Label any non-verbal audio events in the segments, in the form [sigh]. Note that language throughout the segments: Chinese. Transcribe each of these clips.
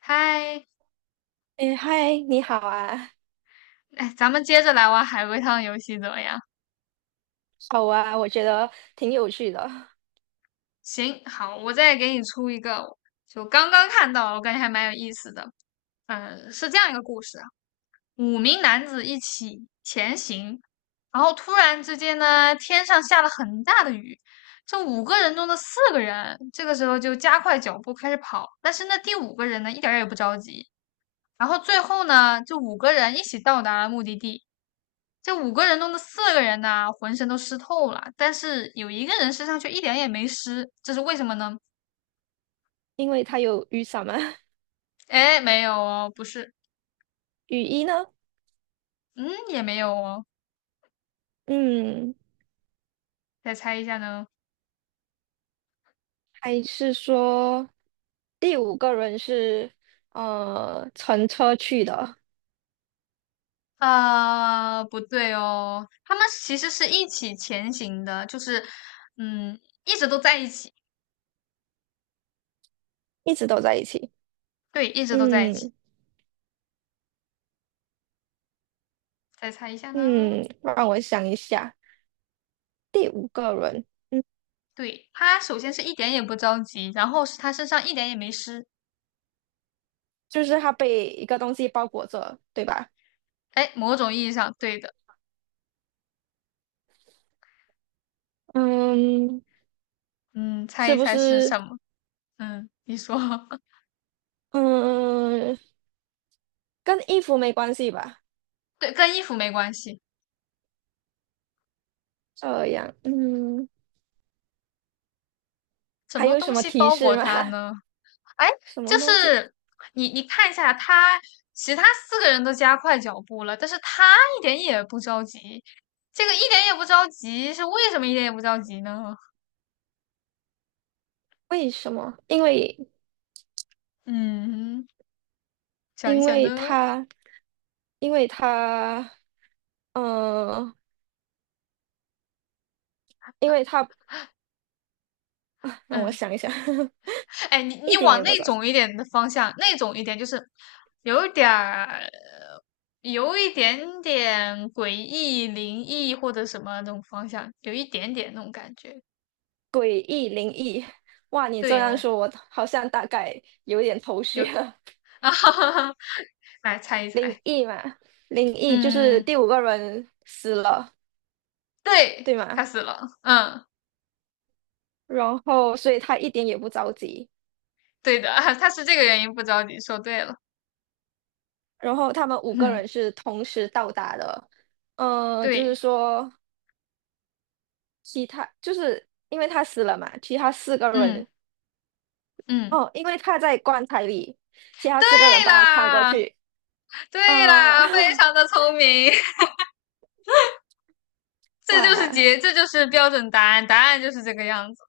嗨，哎，嗨，你好啊。哎，咱们接着来玩海龟汤游戏怎么样？好啊，我觉得挺有趣的。行，好，我再给你出一个，就刚刚看到，我感觉还蛮有意思的。嗯，是这样一个故事啊：五名男子一起前行，然后突然之间呢，天上下了很大的雨。这五个人中的四个人，这个时候就加快脚步开始跑，但是那第五个人呢，一点儿也不着急。然后最后呢，这五个人一起到达了目的地。这五个人中的四个人呢，浑身都湿透了，但是有一个人身上却一点也没湿，这是为什么呢？因为它有雨伞嘛。哎，没有哦，不是，雨衣呢？嗯，也没有哦，嗯，再猜一下呢？还是说第五个人是乘车去的。啊，不对哦，他们其实是一起前行的，就是嗯，一直都在一起，一直都在一起。对，一直都在一起。嗯再猜一下呢？嗯，让我想一下，第五个人，嗯，对，他首先是一点也不着急，然后是他身上一点也没湿，就是他被一个东西包裹着，对吧？哎，某种意义上对的，嗯，嗯，猜是一不猜是是？什么？嗯，你说。[laughs] 嗯，跟衣服没关系吧？对，跟衣服没关系。这样，嗯。什还么有什东么西提包裹示吗？他 [laughs] 呢？哎，什就么东西？是你看一下他，其他四个人都加快脚步了，但是他一点也不着急。这个一点也不着急，是为什么一点也不着急呢？为什么？嗯，想一因想为呢。他因为他呃，因为他啊 [laughs] 让我嗯，想一想。哎，你 [laughs] 你一点往也不那早。种一点的方向，那种一点就是有一点儿，有一点点诡异、灵异或者什么那种方向，有一点点那种感觉。诡异灵异，哇！你这对样哦，说，我好像大概有点头有 绪了。[laughs] [laughs] 啊哈哈哈，来猜一灵猜，异嘛，灵异就是嗯，第五个人死了，对，对他吗？死了，嗯，然后，所以他一点也不着急。对的，[laughs] 啊，他是这个原因不着急，说对了，然后他们五个人嗯，是同时到达的，就是对，说。其他就是因为他死了嘛，其他四个嗯人嗯，哦，因为他在棺材里，其他对四个人把他看过啦，去。对呃，啦，非 [laughs] 常的聪明，[laughs] 哇，这就是标准答案，答案就是这个样子，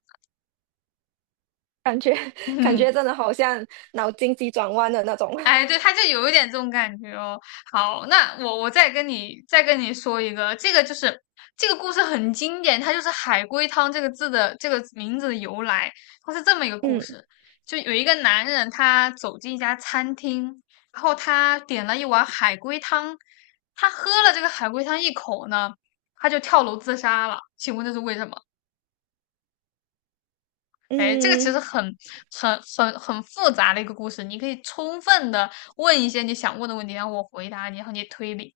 感觉 [laughs] 感嗯。觉真的好像脑筋急转弯的那种。[laughs] 哎，对，他就有一点这种感觉哦。好，那我再跟你说一个，这个就是这个故事很经典，它就是"海龟汤"这个字的这个名字的由来。它是这么一个故嗯事，就有一个男人，他走进一家餐厅，然后他点了一碗海龟汤，他喝了这个海龟汤一口呢，他就跳楼自杀了。请问这是为什么？哎，这个其嗯，实很复杂的一个故事，你可以充分的问一些你想问的问题，然后我回答你，然后你推理。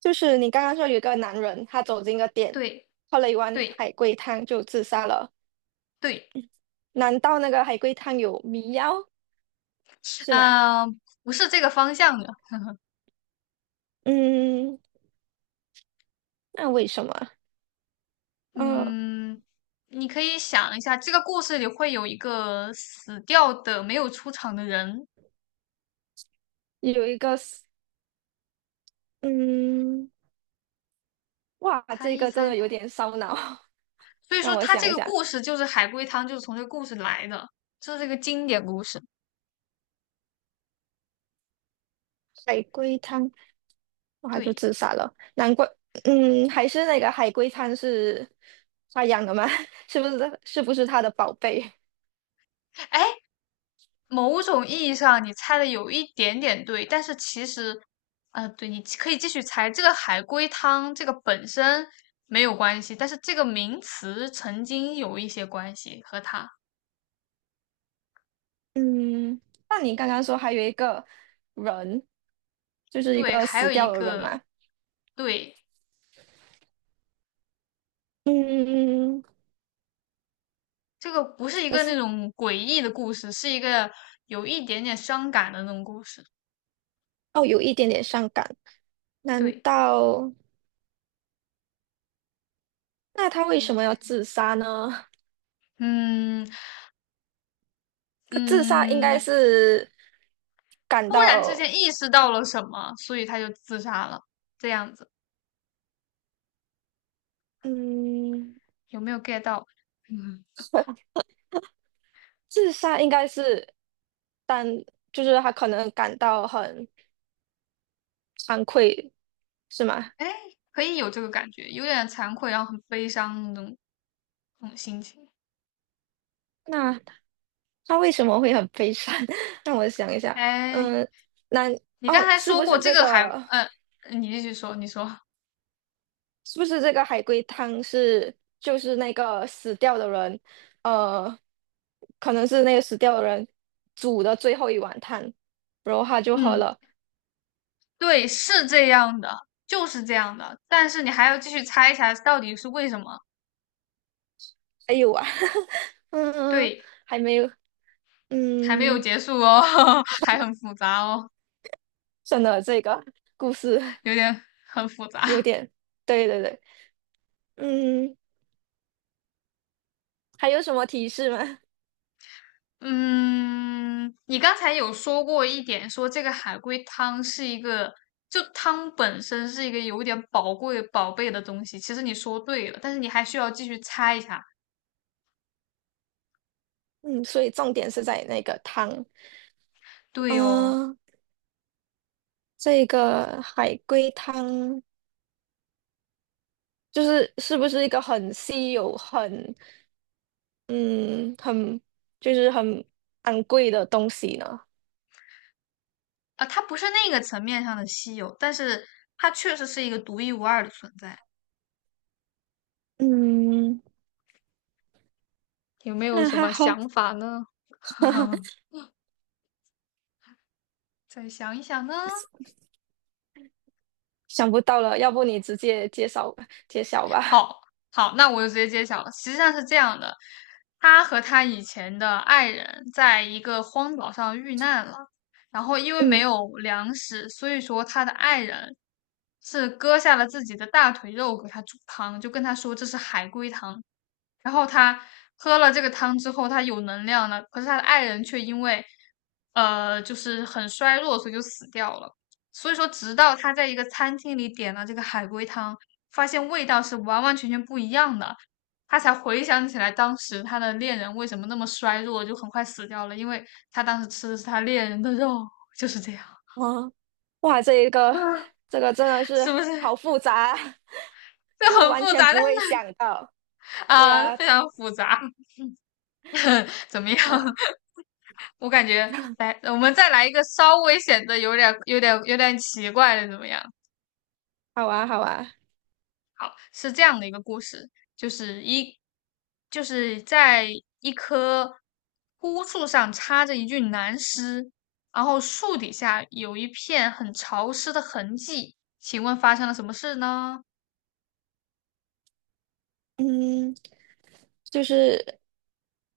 就是你刚刚说有一个男人，他走进一个店，对，喝了一碗对，海龟汤就自杀了，对，难道那个海龟汤有迷药是吗？呃，不是这个方向的。嗯，那为什么？嗯，嗯，你可以想一下，这个故事里会有一个死掉的没有出场的人，有一个是，嗯。哇，猜这一个真猜的呢。有点烧脑。所 [laughs] 以说，让我他这想一个下，故事就是海龟汤，就是从这个故事来的，这是一个经典故事。海龟汤，哇，还就对，自杀了，难怪。嗯，还是那个海龟汤是他养的吗？[laughs] 是不是？是不是他的宝贝？哎，某种意义上你猜的有一点点对，但是其实，对，你可以继续猜。这个海龟汤这个本身没有关系，但是这个名词曾经有一些关系和它。嗯，那你刚刚说还有一个人，就是一对，个还死有一掉的人个，嘛？对，嗯，这个不是一可个那是种诡异的故事，是一个有一点点伤感的那种故事。哦，有一点点伤感，难对，道那他为你什么要猜自杀呢？嗯 [laughs] 他自杀应嗯，该你是感突然之到。间意识到了什么，所以他就自杀了，这样子嗯，有没有 get 到？[laughs] 嗯。[laughs] 自杀应该是但就是他可能感到很惭愧，是吗？哎，可以有这个感觉，有点惭愧，然后很悲伤那种心情。那他为什么会很悲伤？[laughs] 让我想一下。哎，嗯，那你刚哦，才是说不过是这这个还，个？你继续说，你说，是不是这个海龟汤是就是那个死掉的人，呃，可能是那个死掉的人煮的最后一碗汤，然后他就喝嗯，了。对，是这样的，就是这样的，但是你还要继续猜一下到底是为什么。哎呦啊，[laughs] 嗯，对，还没有，还没有嗯，结束哦，[laughs] 还很复杂哦，真的这个故事。有点很复杂。有点，对对对。嗯，还有什么提示吗？[laughs] 嗯，你刚才有说过一点，说这个海龟汤是一个，就汤本身是一个有点宝贵宝贝的东西。其实你说对了，但是你还需要继续猜一下。嗯，所以重点是在那个汤。对哦，嗯、这个海龟汤就是是不是一个很稀有、很嗯很就是很昂贵的东西呢？啊，它不是那个层面上的稀有，但是它确实是一个独一无二的存在。嗯，有没 [laughs] 有那什还么好。想法呢？[laughs] [laughs] 再想一想呢？想不到了，要不你直接介绍吧，揭晓吧。好好，那我就直接揭晓了。实际上是这样的，他和他以前的爱人在一个荒岛上遇难了，然后因为没嗯。有粮食，所以说他的爱人是割下了自己的大腿肉给他煮汤，就跟他说这是海龟汤。然后他喝了这个汤之后，他有能量了，可是他的爱人却因为就是很衰弱，所以就死掉了。所以说，直到他在一个餐厅里点了这个海龟汤，发现味道是完完全全不一样的，他才回想起来当时他的恋人为什么那么衰弱，就很快死掉了，因为他当时吃的是他恋人的肉，就是这样，哦，哇，这一个嗯这个真的是是不是？好复杂。 [laughs] 这就很完复全杂，但不会是想到。对啊。非常复杂，[laughs] 怎么样？嗯、我感觉来，[laughs] 我们再来一个稍微显得有点奇怪的，怎么样？好啊，好啊。是这样的一个故事，就是一，就是在一棵枯树上插着一具男尸，然后树底下有一片很潮湿的痕迹。请问发生了什么事呢？嗯，就是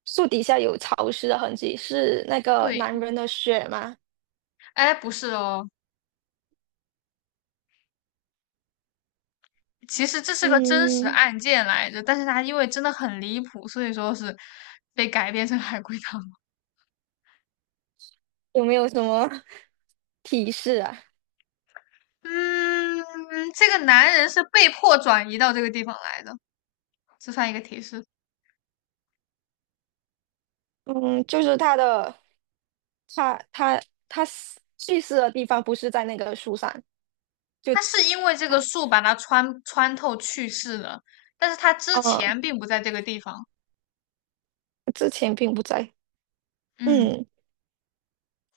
树底下有潮湿的痕迹，是那个男对，人的血吗？哎，不是哦，其实这是个真实嗯，案件来着，但是它因为真的很离谱，所以说是被改编成海龟汤。有没有什么 [laughs] 提示啊？嗯，这个男人是被迫转移到这个地方来的，这算一个提示。嗯，就是他的，他他死去世的地方不是在那个树上，就他是因为这个树把他穿透去世的，但是他之呃前并不在这个地方。之前并不在。嗯嗯。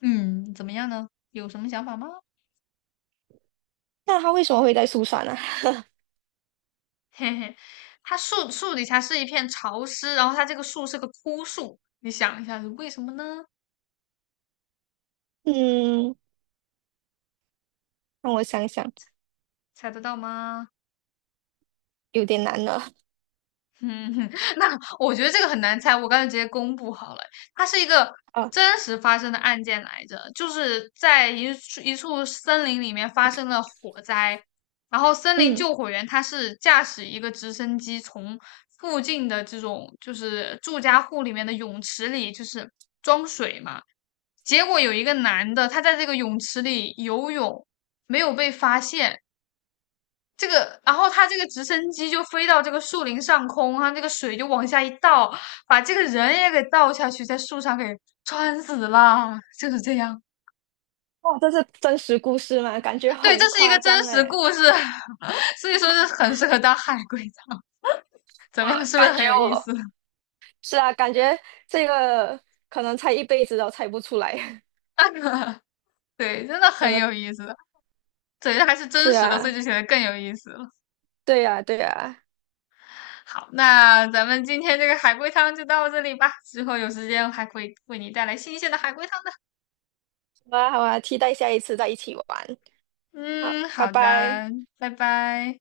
嗯，怎么样呢？有什么想法吗？那他为什么会在树上呢？嘿嘿，他树底下是一片潮湿，然后他这个树是个枯树，你想一下是为什么呢？嗯，让我想想。猜得到吗？有点难了。嗯，[laughs] 那我觉得这个很难猜，我刚才直接公布好了。它是一个啊，真实发生的案件来着，就是在一处森林里面发生了火灾，然后森林嗯，救火员他是驾驶一个直升机从附近的这种就是住家户里面的泳池里就是装水嘛，结果有一个男的他在这个泳池里游泳没有被发现，这个，然后他这个直升机就飞到这个树林上空，他那个水就往下一倒，把这个人也给倒下去，在树上给穿死了，就是这样。哇，这是真实故事吗？感觉对，这很是一个夸真张实哎。故事，[laughs] 所以说这很适合当海龟汤。怎我么样，是不是感很觉有意我思？是啊，感觉这个可能猜一辈子都猜不出来。[laughs] 对，真的 [laughs] 真很的有意思的。对，这还是是真实的，所啊，以就显得更有意思了。对啊，对啊。好，那咱们今天这个海龟汤就到这里吧，之后有时间还可以为你带来新鲜的海龟汤的。好啊，好啊，期待下一次再一起玩。好，嗯，拜好拜。的，拜拜。